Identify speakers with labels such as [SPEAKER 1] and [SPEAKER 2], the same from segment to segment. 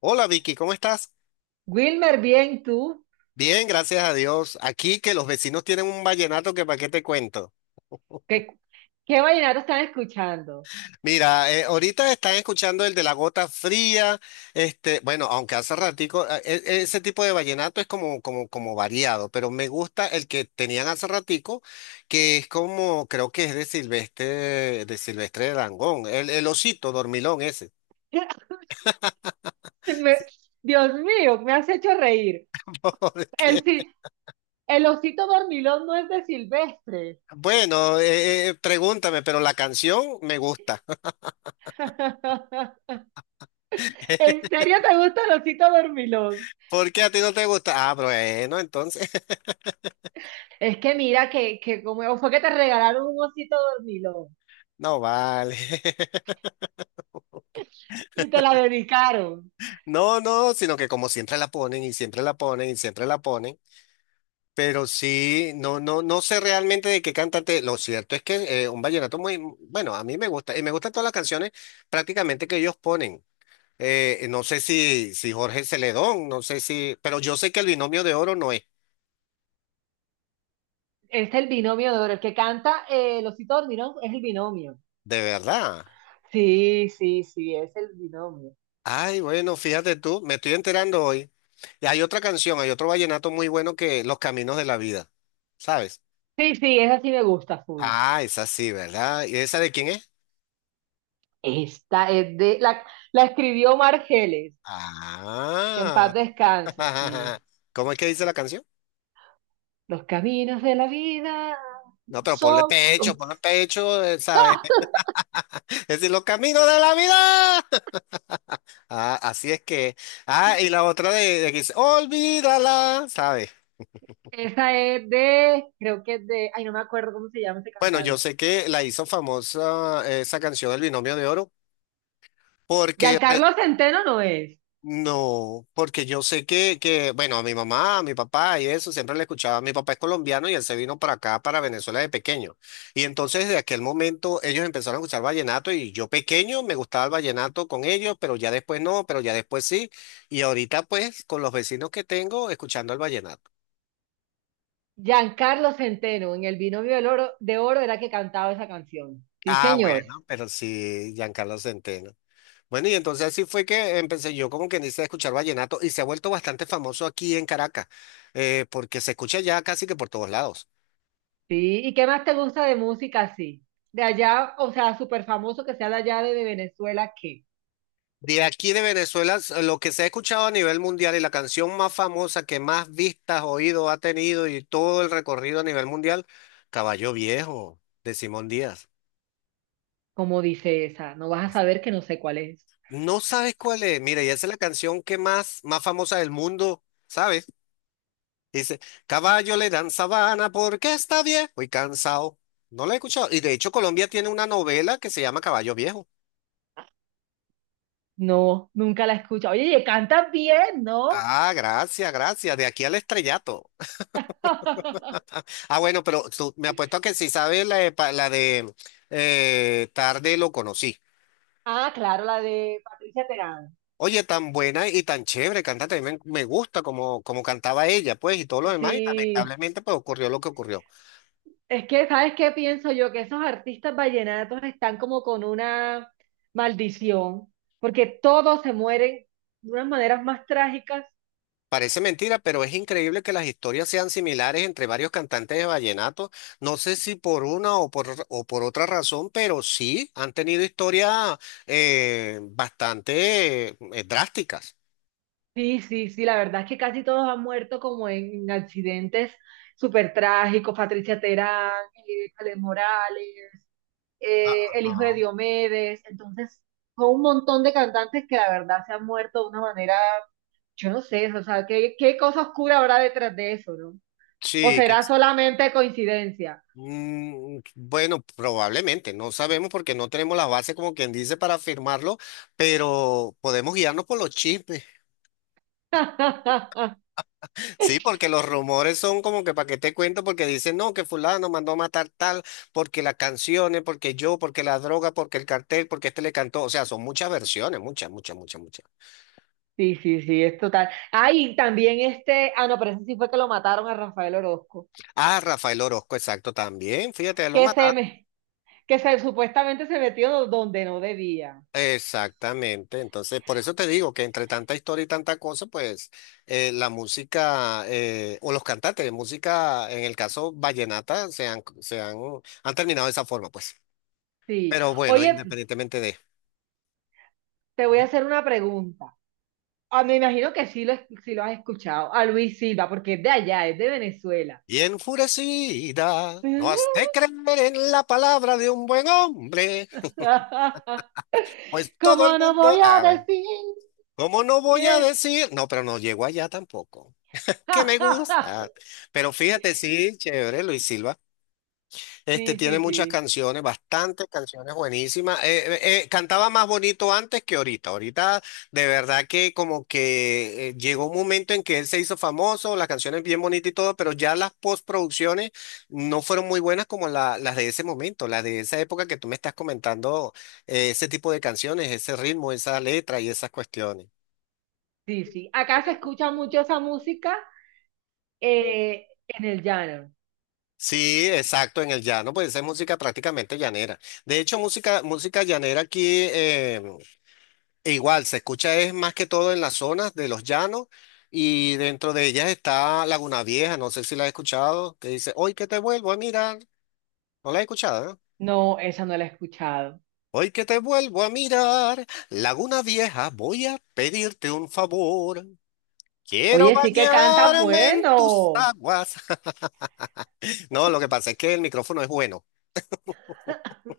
[SPEAKER 1] Hola Vicky, ¿cómo estás?
[SPEAKER 2] Wilmer, bien, ¿tú?
[SPEAKER 1] Bien, gracias a Dios. Aquí que los vecinos tienen un vallenato que para qué te cuento.
[SPEAKER 2] ¿Qué, qué vallenato están escuchando?
[SPEAKER 1] Mira, ahorita están escuchando el de la gota fría, este, bueno, aunque hace ratico, ese tipo de vallenato es como variado, pero me gusta el que tenían hace ratico, que es como, creo que es de Silvestre Dangond, el osito dormilón ese.
[SPEAKER 2] Me- Dios mío, me has hecho reír.
[SPEAKER 1] Porque,
[SPEAKER 2] El, si- el osito dormilón no es de Silvestre.
[SPEAKER 1] bueno, pregúntame, pero la canción me gusta.
[SPEAKER 2] ¿En serio te gusta el osito dormilón?
[SPEAKER 1] ¿Por qué a ti no te gusta? Ah, bueno, entonces,
[SPEAKER 2] Es que mira que como fue que te regalaron un osito dormilón
[SPEAKER 1] no vale.
[SPEAKER 2] y te la dedicaron.
[SPEAKER 1] No, no, sino que como siempre la ponen y siempre la ponen y siempre la ponen. Pero sí, no sé realmente de qué cantante. Lo cierto es que un vallenato muy, bueno, a mí me gusta y me gustan todas las canciones prácticamente que ellos ponen. No sé si Jorge Celedón, no sé si, pero yo sé que el binomio de oro no es,
[SPEAKER 2] Es el binomio de oro. El que canta el osito dormilón es el binomio.
[SPEAKER 1] de verdad.
[SPEAKER 2] Sí, sí, sí, es el binomio.
[SPEAKER 1] Ay, bueno, fíjate tú, me estoy enterando hoy. Y hay otra canción, hay otro vallenato muy bueno que Los Caminos de la Vida, ¿sabes?
[SPEAKER 2] Sí, sí, esa sí me gusta, full.
[SPEAKER 1] Ah, esa sí, ¿verdad? ¿Y esa de quién es?
[SPEAKER 2] Esta es la escribió Margeles, que en paz
[SPEAKER 1] Ah.
[SPEAKER 2] descanse, sí.
[SPEAKER 1] ¿Cómo es que dice la canción?
[SPEAKER 2] Los caminos de la vida
[SPEAKER 1] No, pero
[SPEAKER 2] son...
[SPEAKER 1] ponle pecho, ¿sabes?
[SPEAKER 2] ¡Ah!
[SPEAKER 1] Es decir, los caminos de la vida. Ah, así es que. Ah, y la otra de que dice, olvídala, ¿sabes?
[SPEAKER 2] Esa es creo que es de, ay, no me acuerdo cómo se llama ese
[SPEAKER 1] Bueno, yo
[SPEAKER 2] cantante.
[SPEAKER 1] sé que la hizo famosa esa canción El Binomio de Oro, porque
[SPEAKER 2] Giancarlo Centeno no es.
[SPEAKER 1] no, porque yo sé bueno, a mi mamá, a mi papá y eso, siempre le escuchaba. Mi papá es colombiano y él se vino para acá, para Venezuela de pequeño. Y entonces, de aquel momento, ellos empezaron a escuchar vallenato y yo pequeño me gustaba el vallenato con ellos, pero ya después no, pero ya después sí. Y ahorita, pues, con los vecinos que tengo, escuchando el vallenato.
[SPEAKER 2] Giancarlo Centeno, en el binomio del oro, de oro era que cantaba esa canción. Sí,
[SPEAKER 1] Ah,
[SPEAKER 2] señor.
[SPEAKER 1] bueno, pero sí, Giancarlo Centeno. Bueno, y entonces así fue que empecé yo como que dice a escuchar vallenato y se ha vuelto bastante famoso aquí en Caracas, porque se escucha ya casi que por todos lados.
[SPEAKER 2] Sí. ¿Y qué más te gusta de música así? De allá, o sea, súper famoso que sea de allá de Venezuela, ¿qué?
[SPEAKER 1] De aquí de Venezuela, lo que se ha escuchado a nivel mundial y la canción más famosa que más vistas, oídos ha tenido y todo el recorrido a nivel mundial, Caballo Viejo, de Simón Díaz.
[SPEAKER 2] Como dice esa, no vas a saber que no sé cuál es.
[SPEAKER 1] No sabes cuál es. Mira, y esa es la canción que más famosa del mundo, ¿sabes? Dice, caballo le dan sabana porque está viejo y cansado. No la he escuchado. Y de hecho, Colombia tiene una novela que se llama Caballo Viejo.
[SPEAKER 2] No, nunca la he escuchado. Oye, ¿y cantas bien, ¿no?
[SPEAKER 1] Ah, gracias, gracias. De aquí al estrellato. Ah, bueno, pero me apuesto a que sí sabes la de, la de Tarde lo conocí.
[SPEAKER 2] Ah, claro, la de Patricia Terán.
[SPEAKER 1] Oye, tan buena y tan chévere cantante, a mí me gusta como, como cantaba ella, pues, y todo lo demás, y
[SPEAKER 2] Sí,
[SPEAKER 1] lamentablemente, pues, ocurrió lo que ocurrió.
[SPEAKER 2] es que, ¿sabes qué pienso yo? Que esos artistas vallenatos están como con una maldición, porque todos se mueren de unas maneras más trágicas.
[SPEAKER 1] Parece mentira, pero es increíble que las historias sean similares entre varios cantantes de vallenato. No sé si por una o o por otra razón, pero sí han tenido historias bastante drásticas.
[SPEAKER 2] Sí, sí, sí, la verdad es que casi todos han muerto como en accidentes súper trágicos. Patricia Terán, Ale Morales,
[SPEAKER 1] Ah,
[SPEAKER 2] el hijo de
[SPEAKER 1] ajá.
[SPEAKER 2] Diomedes, entonces son un montón de cantantes que la verdad se han muerto de una manera, yo no sé, o sea, ¿qué cosa oscura habrá detrás de eso, ¿no? ¿O
[SPEAKER 1] Sí,
[SPEAKER 2] será solamente coincidencia?
[SPEAKER 1] Bueno, probablemente, no sabemos porque no tenemos la base como quien dice para afirmarlo, pero podemos guiarnos por los chismes. Sí, porque los rumores son como que para qué te cuento, porque dicen, no, que fulano mandó a matar tal, porque las canciones, porque yo, porque la droga, porque el cartel, porque este le cantó. O sea, son muchas versiones, muchas, muchas, muchas, muchas.
[SPEAKER 2] Sí, sí, sí, es total. Ah, y también este, ah, no, pero ese sí fue que lo mataron a Rafael Orozco,
[SPEAKER 1] Ah, Rafael Orozco, exacto, también, fíjate, lo
[SPEAKER 2] que se
[SPEAKER 1] mataron.
[SPEAKER 2] me, que se supuestamente se metió donde no debía.
[SPEAKER 1] Exactamente, entonces por eso te digo que entre tanta historia y tanta cosa, pues la música o los cantantes de música, en el caso vallenata, han terminado de esa forma, pues.
[SPEAKER 2] Sí.
[SPEAKER 1] Pero bueno,
[SPEAKER 2] Oye,
[SPEAKER 1] independientemente de...
[SPEAKER 2] te voy a hacer una pregunta. Ah, me imagino que sí sí lo has escuchado. A Luis Silva, porque es de allá, es de Venezuela.
[SPEAKER 1] Y enfurecida, no has de creer en la palabra de un buen hombre, pues todo el
[SPEAKER 2] ¿Cómo no
[SPEAKER 1] mundo...
[SPEAKER 2] voy a
[SPEAKER 1] A ver,
[SPEAKER 2] decir
[SPEAKER 1] ¿cómo no voy a
[SPEAKER 2] que...
[SPEAKER 1] decir? No, pero no llego allá tampoco. Que me gusta. Pero fíjate, sí, chévere, Luis Silva. Este
[SPEAKER 2] Sí,
[SPEAKER 1] tiene
[SPEAKER 2] sí,
[SPEAKER 1] muchas
[SPEAKER 2] sí,
[SPEAKER 1] canciones, bastantes canciones buenísimas. Cantaba más bonito antes que ahorita. Ahorita de verdad que como que llegó un momento en que él se hizo famoso, las canciones bien bonitas y todo, pero ya las postproducciones no fueron muy buenas como las de ese momento, las de esa época que tú me estás comentando, ese tipo de canciones, ese ritmo, esa letra y esas cuestiones.
[SPEAKER 2] sí, sí. Acá se escucha mucho esa música en el llano.
[SPEAKER 1] Sí, exacto, en el llano, pues esa es música prácticamente llanera. De hecho, música llanera aquí, e igual, se escucha es más que todo en las zonas de los llanos y dentro de ellas está Laguna Vieja, no sé si la has escuchado, que dice, hoy que te vuelvo a mirar, no la he escuchado, ¿eh?
[SPEAKER 2] No, esa no la he escuchado.
[SPEAKER 1] Hoy que te vuelvo a mirar, Laguna Vieja, voy a pedirte un favor, quiero
[SPEAKER 2] Oye, sí que canta
[SPEAKER 1] bañarme en tus
[SPEAKER 2] bueno.
[SPEAKER 1] aguas. No, lo que pasa es que el micrófono es bueno.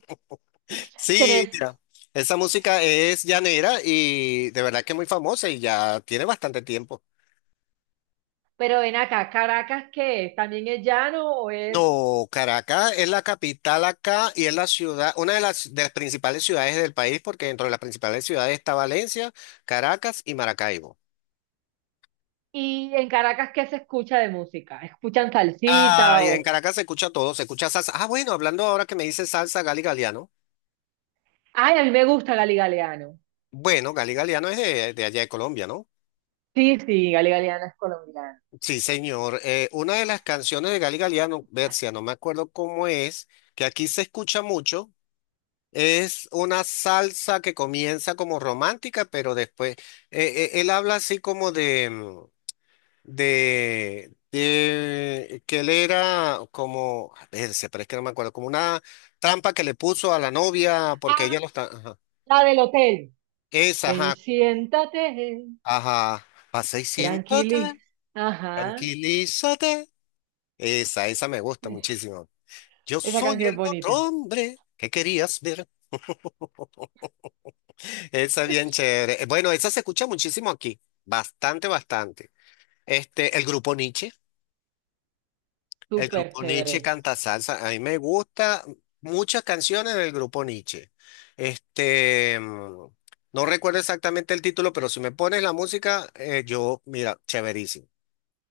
[SPEAKER 1] Sí,
[SPEAKER 2] Tener-
[SPEAKER 1] mira, esa música es llanera y de verdad que es muy famosa y ya tiene bastante tiempo.
[SPEAKER 2] Pero ven acá, ¿Caracas qué es? ¿También es llano o es...?
[SPEAKER 1] No, Caracas es la capital acá y es la ciudad, una de de las principales ciudades del país, porque dentro de las principales ciudades está Valencia, Caracas y Maracaibo.
[SPEAKER 2] ¿Y en Caracas qué se escucha de música? ¿Escuchan
[SPEAKER 1] Ah,
[SPEAKER 2] salsita
[SPEAKER 1] y en
[SPEAKER 2] o...?
[SPEAKER 1] Caracas se escucha todo, se escucha salsa. Ah, bueno, hablando ahora que me dice salsa, Gali Galiano.
[SPEAKER 2] Ay, a mí me gusta Gali Galeano.
[SPEAKER 1] Bueno, Gali Galiano es de allá de Colombia, ¿no?
[SPEAKER 2] Sí, sí, Gali Galeano es colombiana.
[SPEAKER 1] Sí, señor. Una de las canciones de Gali Galiano, Bercia, no me acuerdo cómo es, que aquí se escucha mucho. Es una salsa que comienza como romántica, pero después él habla así como de de que él era como, se pero es que no me acuerdo, como una trampa que le puso a la novia porque
[SPEAKER 2] Ah,
[SPEAKER 1] ella lo está, ajá.
[SPEAKER 2] la del hotel.
[SPEAKER 1] Esa,
[SPEAKER 2] Ven y
[SPEAKER 1] ajá,
[SPEAKER 2] siéntate,
[SPEAKER 1] ajá, pasa y siéntate,
[SPEAKER 2] tranquili. Ajá.
[SPEAKER 1] tranquilízate. Esa me gusta muchísimo. Yo
[SPEAKER 2] Esa
[SPEAKER 1] soy
[SPEAKER 2] canción es
[SPEAKER 1] el otro
[SPEAKER 2] bonita,
[SPEAKER 1] hombre que querías ver. Esa es bien chévere. Bueno, esa se escucha muchísimo aquí. Bastante, bastante. Este, el grupo Nietzsche. El
[SPEAKER 2] súper
[SPEAKER 1] grupo Nietzsche
[SPEAKER 2] chévere.
[SPEAKER 1] canta salsa. A mí me gusta muchas canciones del grupo Nietzsche. Este, no recuerdo exactamente el título, pero si me pones la música, yo, mira, chéverísimo.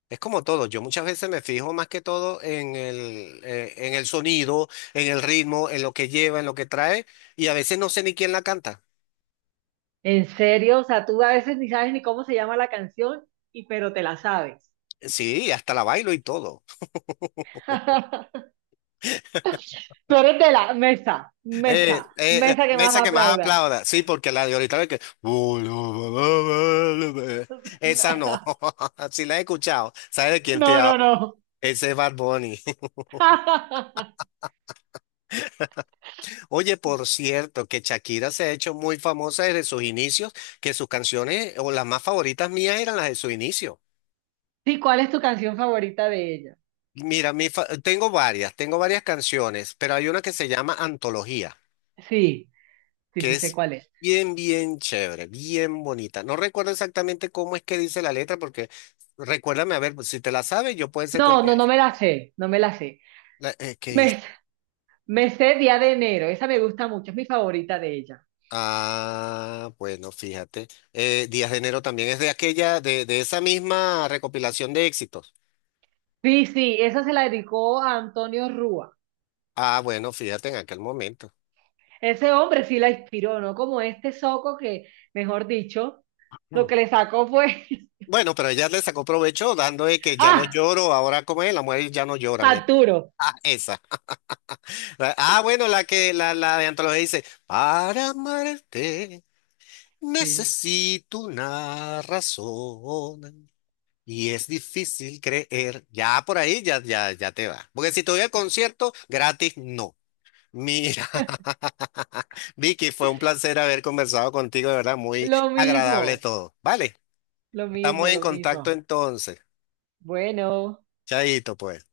[SPEAKER 1] Es como todo, yo muchas veces me fijo más que todo en el sonido, en el ritmo, en lo que lleva, en lo que trae, y a veces no sé ni quién la canta.
[SPEAKER 2] En serio, o sea, tú a veces ni sabes ni cómo se llama la canción, y pero te la sabes.
[SPEAKER 1] Sí, hasta la bailo y todo.
[SPEAKER 2] Tú eres de la mesa, mesa, mesa que más
[SPEAKER 1] Mesa que más
[SPEAKER 2] aplauda.
[SPEAKER 1] aplauda. Sí, porque la de ahorita ve que. Esa no. Si la he escuchado, ¿sabes de quién te
[SPEAKER 2] No, no,
[SPEAKER 1] hablo?
[SPEAKER 2] no.
[SPEAKER 1] Ese es Bad Bunny. Oye, por cierto, que Shakira se ha hecho muy famosa desde sus inicios, que sus canciones o las más favoritas mías eran las de su inicio.
[SPEAKER 2] Sí, ¿cuál es tu canción favorita de ella?
[SPEAKER 1] Mira, tengo varias canciones, pero hay una que se llama Antología.
[SPEAKER 2] Sí, sí,
[SPEAKER 1] Que
[SPEAKER 2] sí sé
[SPEAKER 1] es
[SPEAKER 2] cuál es.
[SPEAKER 1] bien, bien chévere, bien bonita. No recuerdo exactamente cómo es que dice la letra, porque recuérdame, a ver, pues, si te la sabes, yo puede ser que un
[SPEAKER 2] No, no, no me la sé, no me la sé.
[SPEAKER 1] que dice-
[SPEAKER 2] Me, me sé Día de Enero, esa me gusta mucho, es mi favorita de ella.
[SPEAKER 1] Ah, bueno, fíjate. Días de Enero también es de aquella, de esa misma recopilación de éxitos.
[SPEAKER 2] Sí, sí, esa se la dedicó a Antonio Rúa.
[SPEAKER 1] Ah, bueno, fíjate en aquel momento.
[SPEAKER 2] Ese hombre sí la inspiró, ¿no? Como este soco que, mejor dicho, lo
[SPEAKER 1] Mm.
[SPEAKER 2] que le sacó fue...
[SPEAKER 1] Bueno, pero ella le sacó provecho dando de que ya no
[SPEAKER 2] ¡Ah!
[SPEAKER 1] lloro, ahora como es, las mujeres ya no lloran. Eh.
[SPEAKER 2] Arturo.
[SPEAKER 1] Ah, esa. Ah, bueno, la que la de antología dice, para amarte.
[SPEAKER 2] Sí.
[SPEAKER 1] Necesito una razón y es difícil creer. Ya por ahí ya, ya, ya te va. Porque si te voy al concierto gratis, no. Mira, Vicky, fue un placer haber conversado contigo, de verdad, muy
[SPEAKER 2] Lo
[SPEAKER 1] agradable
[SPEAKER 2] mismo,
[SPEAKER 1] todo. Vale,
[SPEAKER 2] lo
[SPEAKER 1] estamos
[SPEAKER 2] mismo,
[SPEAKER 1] en
[SPEAKER 2] lo
[SPEAKER 1] contacto
[SPEAKER 2] mismo.
[SPEAKER 1] entonces.
[SPEAKER 2] Bueno.
[SPEAKER 1] Chaito, pues.